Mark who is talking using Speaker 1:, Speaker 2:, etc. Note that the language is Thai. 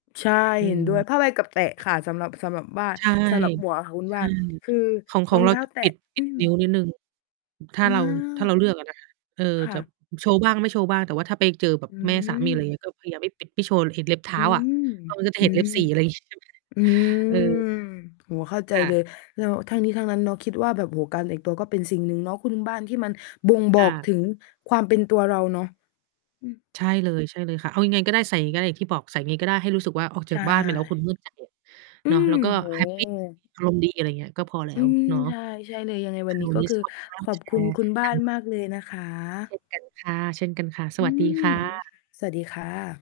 Speaker 1: ใช่
Speaker 2: อื
Speaker 1: เห็นด้วย ผ้า
Speaker 2: ม
Speaker 1: ใบกับแตะค่ะ สำหรับ สำหรับบ้าน
Speaker 2: ใช่
Speaker 1: สำหรับหมวกอะค่ะคุณ
Speaker 2: ใช
Speaker 1: บ
Speaker 2: ่
Speaker 1: ้าน คือ
Speaker 2: ของ ข
Speaker 1: ร
Speaker 2: อ
Speaker 1: อ
Speaker 2: ง
Speaker 1: ง
Speaker 2: เร
Speaker 1: เ
Speaker 2: า
Speaker 1: ท้า
Speaker 2: จะ
Speaker 1: แต
Speaker 2: ป
Speaker 1: ะ
Speaker 2: ิด ป
Speaker 1: อ
Speaker 2: ิ
Speaker 1: ื
Speaker 2: ด นิ้
Speaker 1: ม
Speaker 2: วนิดหนึ่ง อ ถ้า
Speaker 1: อา
Speaker 2: เรา ถ้าเราเลือก อะนะ เออ
Speaker 1: ค่
Speaker 2: จับ
Speaker 1: ะ
Speaker 2: โชว์บ้างไม่โชว์บ้าง แต่ว่าถ้าไปเจอแบบ
Speaker 1: อื
Speaker 2: แม่สามี ไรเง
Speaker 1: ม
Speaker 2: ี้ย ก็พยายามไม่ ปิด ไม่โชว์เห็นเล็บเท
Speaker 1: อ
Speaker 2: ้
Speaker 1: ื
Speaker 2: าอะ
Speaker 1: ม
Speaker 2: เออ จนจะ
Speaker 1: อื
Speaker 2: เห็นเล็
Speaker 1: ม
Speaker 2: บสี อะไร งี้ ใช่ไหม
Speaker 1: อืม
Speaker 2: เออ
Speaker 1: โอ้โฮ เข้าใจ
Speaker 2: ค่
Speaker 1: เ
Speaker 2: ะ
Speaker 1: ลย แล้วทั้งนี้ทั้งนั้นเนาะ คิดว่าแบบ โอ้โฮ การแต่งตัวก็เป็นสิ่งหนึ่งเนาะคุณบ้าน ที่มันบ่งบอ
Speaker 2: อ
Speaker 1: กถ
Speaker 2: า
Speaker 1: ึงความเป็นตัวเราเนาะ อืม
Speaker 2: ใช่เลย ใช่เลยค่ะ เอายังไงก็ได้ ใส่ไงก็ได้ ที่บอกใส่ไงก็ได้ ให้รู้สึกว่าออก
Speaker 1: ใ
Speaker 2: จ
Speaker 1: ช
Speaker 2: ากบ้านไปแล้ว คุณ
Speaker 1: ่
Speaker 2: มั่นใจอะ
Speaker 1: อื
Speaker 2: เนาะ แล
Speaker 1: ม
Speaker 2: ้วก็
Speaker 1: โอ้
Speaker 2: แฮ
Speaker 1: โ
Speaker 2: ป ปี
Speaker 1: ฮ
Speaker 2: อารมณ์ดี อะไรเงี้ย ก็พอแล้
Speaker 1: อื
Speaker 2: ว
Speaker 1: ม
Speaker 2: เนาะ
Speaker 1: ใช่ ใช่เลย ยังไงว
Speaker 2: ค
Speaker 1: ั
Speaker 2: ่
Speaker 1: น
Speaker 2: ะ
Speaker 1: นี้
Speaker 2: วัน
Speaker 1: ก็
Speaker 2: นี้
Speaker 1: คือ
Speaker 2: ขอบคุณมาก
Speaker 1: ข
Speaker 2: ม
Speaker 1: อ
Speaker 2: าแ
Speaker 1: บ
Speaker 2: ช
Speaker 1: คุณ
Speaker 2: ร์
Speaker 1: คุณบ้
Speaker 2: ก
Speaker 1: า
Speaker 2: ัน
Speaker 1: น
Speaker 2: เนาะ
Speaker 1: มากเลยนะคะ
Speaker 2: เช่นกันค่ะ ๆ ส
Speaker 1: อื
Speaker 2: วัสดี ค
Speaker 1: ม
Speaker 2: ่ะ
Speaker 1: สวัสดีค่ะ